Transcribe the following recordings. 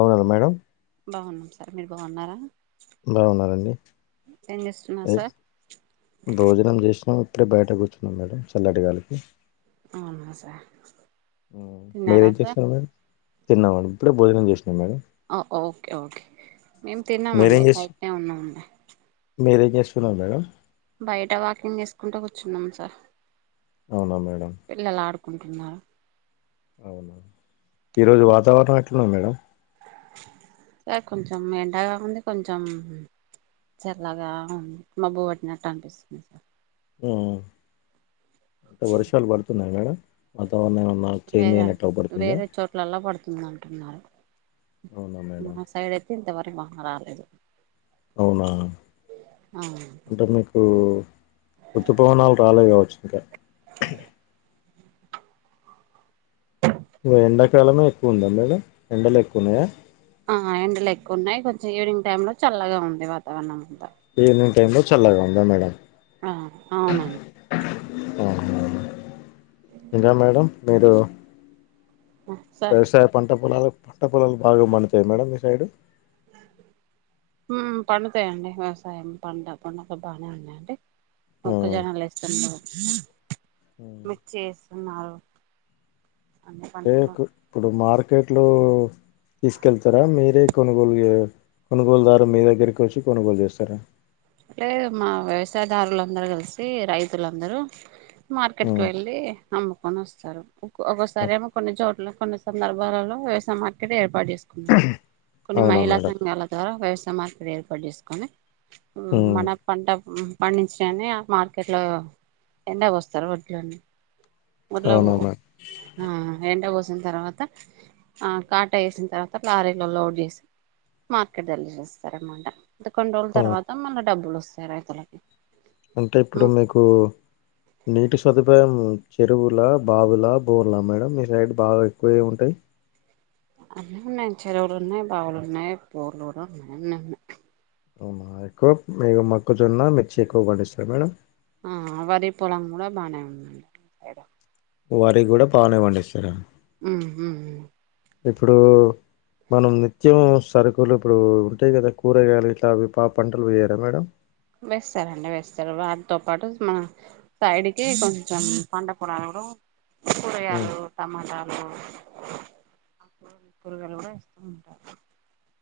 అవునద్ madam బావున్నాం sir మీరు బావున్నారా. బావున్నారండి చేస్తున్నారు ఏక్ సార్ భోజనం జెశ్నవత్ ఇప్పుడే బయట కూర్చున్నాం మేడం చల్లటి గాలికి అవునా సార్ తిన్నారా హుమీరేం సార్ చేస్తార్ మేడం తిన్నావా ఐ ఇప్పుడే భోజనం జేశన్నాం మేడం హో ఒకే ఒకే మీమ్ మీరేం తిన్నామండి చేస్తు బైటనే ఉన్నామండి. మీరేం జేసున్నారు మేడం బయట వాకింగ్ జేసుకుంటా కూర్చున్నాం సార్ అవునా మేడమ్ కుంటున్నారో అవును ఈ రోజు వాతావరణం ఎట్లుంది మేడం సర్ కొంచెం మెండగా ఉంది కొంచెం చల్లగా మబ్బు పట్టినట్టు అనిపిసుంది సార్ హుహ్ అంటే వర్షాలు బడుతున్నాయా మేడం వాతావరణ నాక్ చేంజ్ అయినట్లు అవుపాడుతుందే ఉందంటున్నారు అవునా మేడమ్ హింత వరకు మహ్మరాలేదు అవునా అంటే మీకు ఒత్తుపోవనాలు రాలేద్ గావచ్చు ఇంకా ఫలమే ఎక్కువ ఉందా మేడం ఎండలు ఎక్కువున్నాయా. ఆ ఎండలు ఎక్కువున్నాయ్. కొంచెం ఈవినింగ్ టైమ్ లో చల్లగా ఉంది. వాతావరణం అంతా ఎండే చల్లగా ఉందా మేడం ఆ అవునాన్ ఆహా ఇండ్రా మేడం మీరు ఆ సార్ తోపులలో పట్ట పొలాలు బాగా మండుతాయా మేడం మీ సైడు హు పండుతాయండి వ్యవసాయం పండా పండుగ బానే ఉన్నాయండి. ఆ మొక్క జోనలు ఇస్తుండ్రు. మిర్చి ఏస్తునాగు టేకు ఇప్పుడు మార్కెట్లో తీసుకెళ్తారా మీరే కొనుగోలుయా కొనుగోలుదారు మీ దగ్గరకి వచ్చి కొనుగోలు చేస్తరా. లేదు మా వ్యవసాయదారులందర్ కలిసి రైతులందరూ మార్కెట్కి హ్మ్. వెళ్ళి అమ్ముకొని వసరు. ఒక్ ఒకసారెమో కొన్ని చోట్ల కొన్ని సందర్భాలలో వ్యవసాయ మార్కెట్ ఏర్పాటు చేసుకున్నారు. కొన్ని అవునా మహిళా మేడం సంఘాల ద్వారా వ్యవస్ తా మార్పిడి ఏర్పాటు జేసుకొని హు హ్మ్. మన పంట హుహ్ పడించినయని ఆ మార్కెట్లో ఎండా ఒస్తరు వోడ్లని ఒడ్లవో అవునా మేడం ఆ ఎండ ఓస్ తేల్ తర్వాత ఆ కాటా వఏసిన్ తర్వాత ప్లారీలో లోడ్ జేసి మార్కెట్ దల్ చేస్తారన్నమాట ఇంత కొన్ని రోజుల ఆ! తర్వాత మళ్ళీ డబ్బులు వస్తాయి రైతులకి అంటే ఇప్పుడు మీకు నీటి సదుపాయం చెరువుల బాబలా బోర్లా మేడం మీ సైడ్ బాగా ఎక్కువే ఉంటాయి అన్నా ఉన్నాయి చెరువులు ఉన్నాయి బవులు ఉన్నాయి పోలురు ఉన్నాయిన్నన్నా అవునా ఎక్కువ మీ మొకుజున్న మిర్చి ఎక్కువ పండిస్తారు మేడం ఆ వరి పొలం కూడా బాగానే ఉందండిద వారికి కూడా పావనే పండిస్తారా ఉమ్ ఇప్పుడు మనం నిత్యం సరుకులు ఇప్పుడు ఉంటాయి కదా కూరగాయలు ఇలా అవి పా పంటలు పోయరా మేడం వేస్తారండి వేస్తారు వాటితో పాటు మన సైడ్కి కొంచెం పండ కూడాడం కూరి ఉమ్, ఆలు టమాటా అ కూరుగాలు కూడా ఇస్తూ ఉంటారు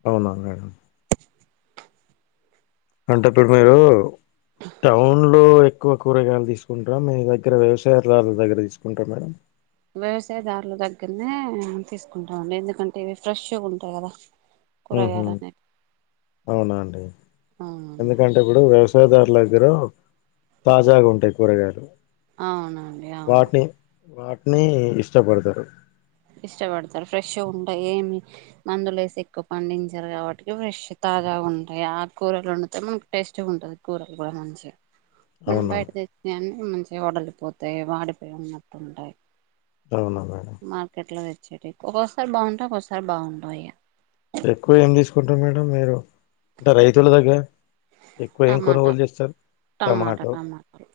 అవునా మేడం అంటే ఇప్పుడు మీరు టౌన్ లో ఎక్కువ కూరగాయలు తీసుకుంటారా మి దగ్గర వ్యవసాయదారుల దగ్గర తీసుకుంటారా మేడం వ్యవసాయదారుల దగ్గరనే తీసుకుంటామండి ఎందుకంటే ఇవి ఫ్రెష్ గ ఉంటాయి కదా హు హు కూరగాయలు అనేవి అవునా అండి అవునండి ఎందుకంటే కూడా వ్యవ సహోదారుల దగ్గర తాజాగా ఉంటాయి కూరగాయలు అవును అండి అవును వాటిని వాటిని ఇష్టపడతారు ఇష్టపడతారు ఫ్రెష్ ఉంటాయి ఏమి మందులు వేసి ఎక్కువ పండించారు కాబట్టి ఫ్రెష్ త తాజా గా ఉంటాయి ఆ కూరలు వండితే మనకు టేస్టీ గా ఉంటుది కూరలు కూడా మంచి మనం అవునా బయట మేడం? తెచ్చిన అన్ని మంచిగా వడలిపోతాయి వాడిపోయి ఉన్నట్టు ఉంటాయి అవునా మేడం మార్కెట్ లో తెచ్చేటి వి ఒక్కోసారి బాగుంటే ఒక్కోసారి బాగుండా అయ్యా ఎక్కువ ఏం తీసుకుంటారు మేడం మీరు అంటే రైతుల దగ్గర ఎక్కువ ఏం టమాటా కొనుగోలు చేస్తారు టమాటా టమాటో టమాటాలు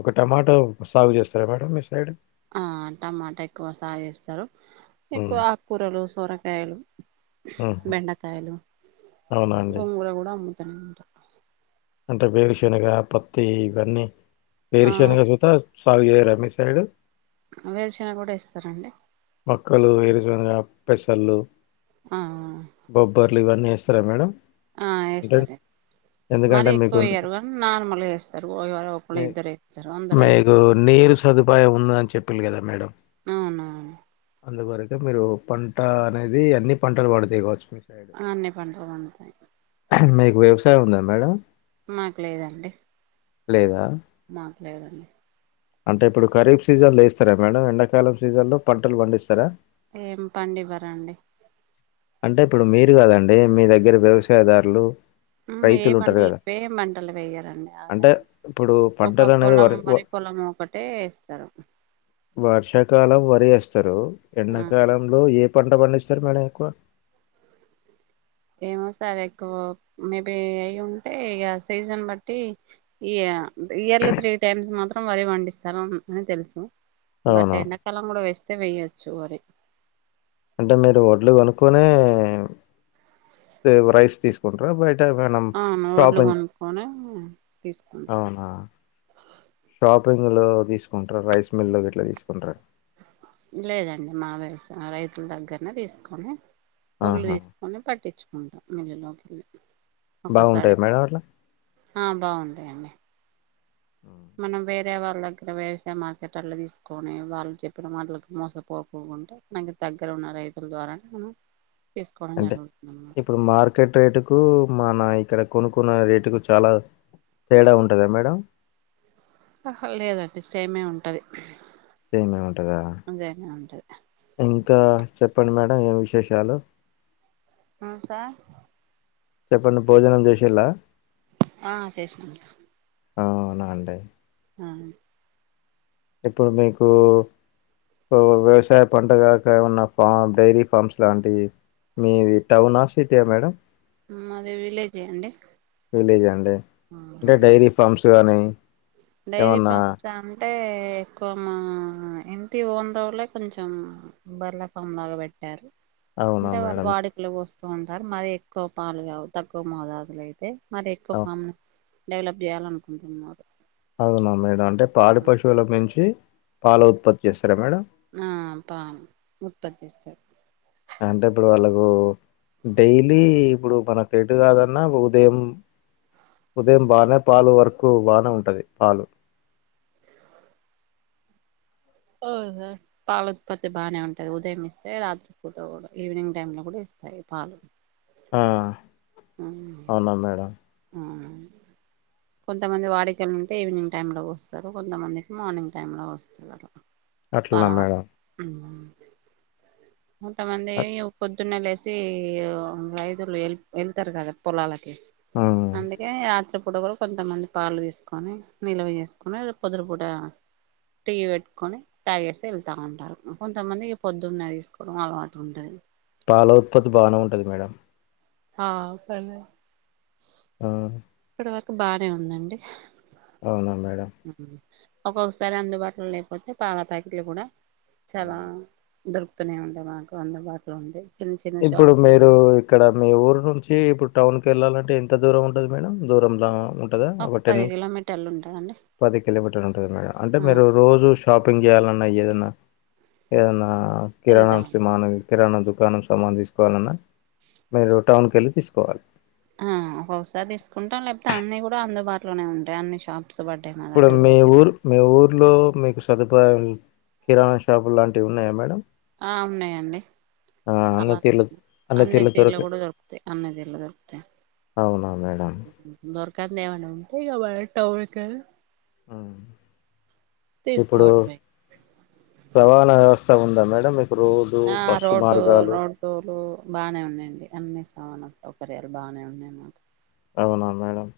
ఒకటి టమాటో సాగు చేస్తారా మేడం మీ సైడ్ ఆ టమాటా ఎక్కువ సాగిస్తారు ఉమ్ ఎక్కువ అక్కురాలు సొరకాయలు ఉహు బెండకాయలు అవునా అండి గోంగూర కూడా అమ్ముతానే ఉంట అంటే వేరుశనగ పత్తి ఇవన్నీ ఆ వేరుశనగ చూత సాగు చేయరా మి సైడు వేరుశనగ కూడా ఏస్తారండి మొక్కలు ఏ విధంగా పెసళ్ళు ఆ బొబ్బర్లు ఇవన్నీ వేస్తారా మేడం ఆ అంటే ఎస్తారు ఎందుకంటే మరి మీకు ఎక్కువ అయ్యారు నీ గానీ నార్మల్ వేస్తారు ఒకళ్లు ఇద్దరు వేస్తారు అందరు ఎయ్యరు మీకు నీరు సదుపాయం ఉన్నది అని చెప్పి లు కదా మేడం అవును అవును అందువరక మీరు పంట అనేది అన్ని పంటలు పండుతాయి గావచ్చు మీరు ఆ అన్ని పంట పండుతాయి మీకు వ్యవసాయం ఉందా మేడం మాకు లేదండి లేదా మాట్లేదండి అంటే ఇప్పుడు ఖరీఫ్ సీజన్లు ఏస్తారా మేడం ఎండాకాలం సీజన్ లో పంటలు పండిస్తారా ఏం పండివ్వరండి అంటే ఇప్పుడు మీరు కాదండి మీ దగ్గర వ్యవసాయదారులు ఏ రైతులు ఉంటారు పంటలు కదా ఏ పంటలు వేయరండి ఆ అంటే టైం ఇప్పుడు ఒక పంటలు అనేది పొలం వ- వరి పొలం ఒకటే వేస్తారు వర్షాకాలం వరి వేస్తారు ఆ ఎండాకాలంలో ఏ పంట పండిస్తారు మేడం ఎక్కువ ఏమో సార్ ఎక్కువ మేబి అయి ఉంటే ఇగ సీజన్ బట్టి ఇగ ఆ ఇయర్లీ త్రీ టైమ్స్ మాత్రం వరి పండిస్తారు అని తెలుసు బట్ అవునా ఎండాకాలం కూడా వేస్తే వేయ్యొచ్చు వరి అంటే మీరు ఒడ్లు కొనుక్కునే రైస్ తీసుకుంటార బయట ఎక్కువ గోనం అవును ఒడ్లు షాపింగ్ కొనుక్కొని తీసుకుంటాం అవునా షాపింగ్ లో తీసుకుంటారా రైస్ మిల్ గిట్ల తీసుకుంటారా లేదండి మావే వేస్తున్న రైతుల దగ్గరనే తీసుకొని వడ్లు ఆహా తీసుకొని పట్టించుకుంటాం మిల్లు లోకి ఒక్కోసారి బాగుంటాయి మేడం అట్లా హ బాగుంటాయండి ఉమ్. మనం వేరే వాళ్ళ దగ్గర వ్యవసాయ మార్కెట్ల అట్లా తీసుకొని వాళ్ళు చెప్పిన మాటలకి మోసపోకు అంటే మనకి దగ్గర ఉన్న రైతుల ద్వారా మనం తీసుకోవడం అంటే జరుగుతుంది అన్నమాట ఇప్పుడు మార్కెట్ రేటు కు మన ఇక్కడ కొనుకున్న రేటుకు చాలా తేడా ఉంటదా మేడం ఆహ లేదండి సేమే ఉంటది సేమే ఉంటందా సేమే ఉంటది ఇంకా చెప్పండి మేడం ఏం విశేషాలు మ్మ్ సార్ చెప్పండి భోజనం చేసింలా ఆ చేసుకున్నాం అవునా అండి అవును ఇప్పుడు మీకు వ్యవసాయ పంటగకా ఉన్న ఫామ్ డైరీ ఫామ్స్ లాంటివి మీది టౌన్ ఆ సిటీ ఆ మేడం మాది విలేజే అండి విలేజ్ అండి ఆ అంటే అదే డైరీ ఫామ్స్ కానీ డైరీ ఏమన్నా ఫామ్స్ అంటే ఎక్కువ మా ఇంటి ఓనర్ రోలే కొంచెం బర్ల ఫామ్ లాగా పెట్టారు అవునా అంటే వాళ్ళు మేడం వాడుకలు పొస్తూ ఉంటారు మరి ఎక్కువ పాలు కావు తక్కువ మోదాదులో అయితే మరి ఎక్కువ అవ్- ఫామ్ డెవలప్ చేయాలనుకుంటున్నారు అవునా మేడం అంటే పాడి పశువుల నుంచి పాల ఉత్పత్తి చేస్తారా మేడం ఆ పాలు ఉత్పత్తి చేస్తారు అంటే ఇప్పుడు వాళ్ళకు డైలీ ఇప్పుడు మనకు ఎటు కాదన్నా ఉదయం ఉదయం బానే పాలు వరకు బానే ఉంటది పాలు పాల ఉత్పత్తి బాగానే ఉంటది ఉదయం ఇస్తే రాత్రి పూట కూడా ఈవినింగ్ టైమ్ లో కూడా ఇస్త పాలు ఆ అవునా మేడం కొంతమంది వాడికలు ఉంటే ఈవినింగ్ టైం లో పొస్తరు కొంతమందికి మార్నింగ్ టైం లో పొస్తరు అట్లనా పాలవాడు మేడం కొంతమంది ఇగా పొద్దున్నే లేసి రైతులు వెళ్తారు కాదా పొలాలకి ఉమ్ అందుకే ఆ చెప్పు కొంతమంది పాలు తీసుకొని నిల్వ చేసుకొని అది పొద్దున పూట టీ పెట్టుకొని తాగేసి వెళ్తా ఉంటారు కొంతమందికి పొద్దున్న తీసుకు నుడు అలవాటు ఉంటది పాల ఉత్పత్తి బానే ఉంటది మేడం హా పర్లేదు మ్మ్ ఇప్పటి వరకు బానే ఉందండి అవునా మేడం ఒక్కొక్కసారి అందుబాటులో లేకపోతే పాల ప్యాకెట్లు కూడా ఆ! చాలా దొరుకుతవి ఇక్కనే ఉండే మాకు అందుబాటులో ఉంది ఇప్పుడు మీరు ఇక్కడ మీ ఊరు నుంచి ఇప్పుడు టౌన్ కి వెళ్ళాలంటే అంటే ఎంత దూరం ఉంటది మేడం దూరంలా ఉ ఉంటదా ఒక టెన్ పది కిలోమీటర్లు ఉంటదండి పది కిలోమీటర్ ఉంటంది మేడం అంటే ఆ మీ రోజు షాపింగ్ చేయాలన్నా ఏదన్నా ఏదన్నా వెళ్తామండి కిరాణామాను కిరాణా దుకాణం సామాను తీసుకోవాలన్నా మీరు టౌన్కి వెళ్ళి తీసుకోవాలి ఆ ఒక్కొకసారి తీసుకుంటాం లేకపోతే అన్ని కూడా అందుబాటులోనే ఉంటాయి అన్ని షాప్ ఇప్పుడు మీ ఊరు మీ ఊర్లో మీక్ ష సదుపాయం కిరాణా షాపు లాంటివి ఉన్నాయా మేడం ఆ ఉన్నాయండి ఆ అన్ని చాలా తీర్ల అన్ని తీర్ల దొరక కూడా దొరుకుతాయి అన్ని తీర్ల దొరుకుతాయి అ మేడం గట్ల ఏమన్న ఉంటే మనం టౌన్ కెళ్ళి ఉ ఇప్పుడు తీసుకోవడమే రవాణా వ్యవస్థ చ ఉందా మేడం మీక్ ఆ రోడ్డు రోడ్లులు బానే ఉన్నాయండి అన్ని అవునా సౌకర్యాలు బానే ఉన్నాయి అండి అవునా మేడం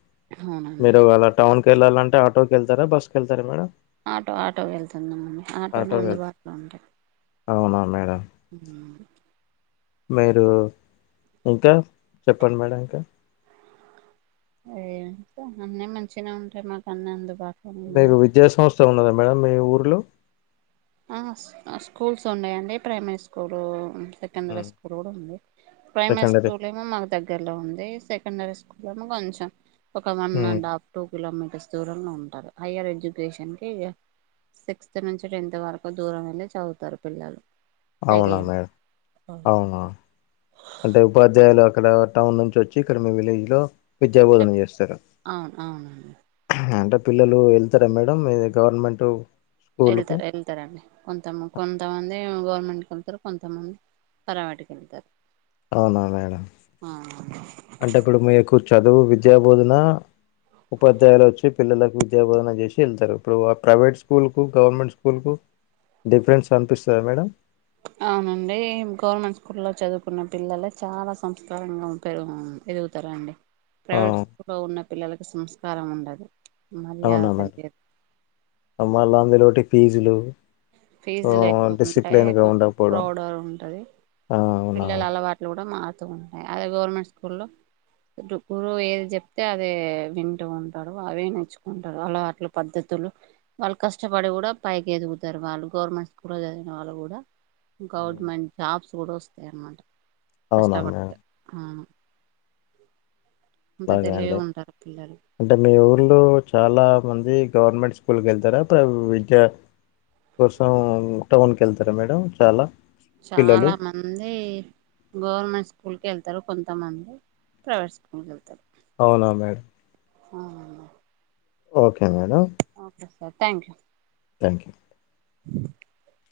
మీరు అలా టౌన్కి వెళ్ళాలంటే ఆటోకి వెళ్తారా బస్సుకి వెళ్తారా మేడం ఆటో ఆటో వెళ్తామండీ ఆటోనే ఆటోకి వెళ్త అందుబాటులో ఉంటాయి అవునా మేడం ఊ మీరు ఇంకా చెప్పండి మేడం ఇంకా ఇగ అంతే అన్నీ మంచిగా ఉంటాయి మాకు అన్ని అందుబాటులో మీకు విద్యా సంస్థ ఉన్నదా మేడం మీ ఊర్లో ఆ స్కూల్స్ ఉన్నాయండి primary school secondary um. School కూడా ఉంది ప్రైమరీ సెకండరీ స్కూల్ ఏమో మాకు దగ్గర లో ఉంది సెకండరీ స్కూల్ ఏమో కొంచెం ఒక one um. And half two kilometers దూరంలో ఉంటారు హైయర్ ఎడ్యుకేషన్ కి ఇగ సిక్స్త్ నుంచి టెన్త్ వరకు కొద్ దూరం వెళ్ళి చదువుతారు పిల్లలు అవునా సైకిల్ మేడం అవునవును అంటే ఉపాధ్యాయులు అక్కడ టౌన్ నుంచి వచ్చి ఇక్కడ మీ విలేజ్ లో విద్యాబోధన చేస్తారు అవును అవునండి ఆ అంట పిల్లలు వెళ్తారా మేడం ఇది గవర్నమెంటు వెళ్తారు వెళ్తారండి కొంత కొంతమంది గవ్ మెంట్ వెళ్తారు కొంతమంది ప్రైవేటు కి వెళ్తారు అవున మేడమ్ అవునండి అంటే ఇప్పుడు మీకూ చదువు విద్యా బోధన ఉపాధ్యాయులు వచ్చి పిల్లలకు విద్యా బోధన చేసి ఎళ్తరు ఇప్పుడు ఆ ప్రైవేట్ స్కూల్ కు గవర్నమెంట్ స్కూల్ కు డిఫరెన్స్ అనిపిస్తదా మేడం అవునండి గవర్నమెంట్ స్కూల్ లో చదువుకున్న పిల్లలే చాలా సంస్కారంగా పెరుగు ఎదుగుతారాండి ఆ, ప్రైవేట్ స్కూల్లో ఉన్న పిల్లలకి సంస్కారం ఉండదు మర్యాద అవున మామ్ తెలియదు మళ్ళ అందులోటి ఫీజులు ఆ, ఫీజులు ఎక్కువ ఉంటాయి డిసిప్లిన్ గా కొ ఉండకపోవడం ప్రౌడర్ ఉంటది ఆ, అవునా పిల్లలు అలవాట్లు కూడా మారుతూ ఉంటాయి అదే గవర్నమెంట్ స్కూల్లో గుటు గురువు ఏది చెప్తే అదే వింటూ ఉంటారు అవే నేర్చుకుంటారు అలా అట్లు పద్ధతి తుళ్ళు వాల్ కష్టపడి కూడా పైకి ఎదుగుతు చరవాళ్ళు గవర్నమెంట్ స్కూల్లో చదిగిన వాళ్ళు కూడా ఉమ్, గవర్నమెంట్ జాబ్స్ కూడా వస్తాయి అన్నమాట అవునా కష్టపడితే మేడం ఆ అలాగే అండి అంటే మీ ఊర్లో చాలా మంది గవర్నమెంట్ స్కూల్కి వెళ్తారా ప్రవ్ జ కోసం టౌన్ కెళ్తారా మేడం చాలా చాలా పిల్లలు మంది గవర్నమెంట్ స్కూల్ కె వెళ్తారు కొంతమంది ప్రైవేట్ స్కూల్ కి వెళ్తారు అవునా మేడం అవున్నా okay madam okay sir thank you thank you [inaudible]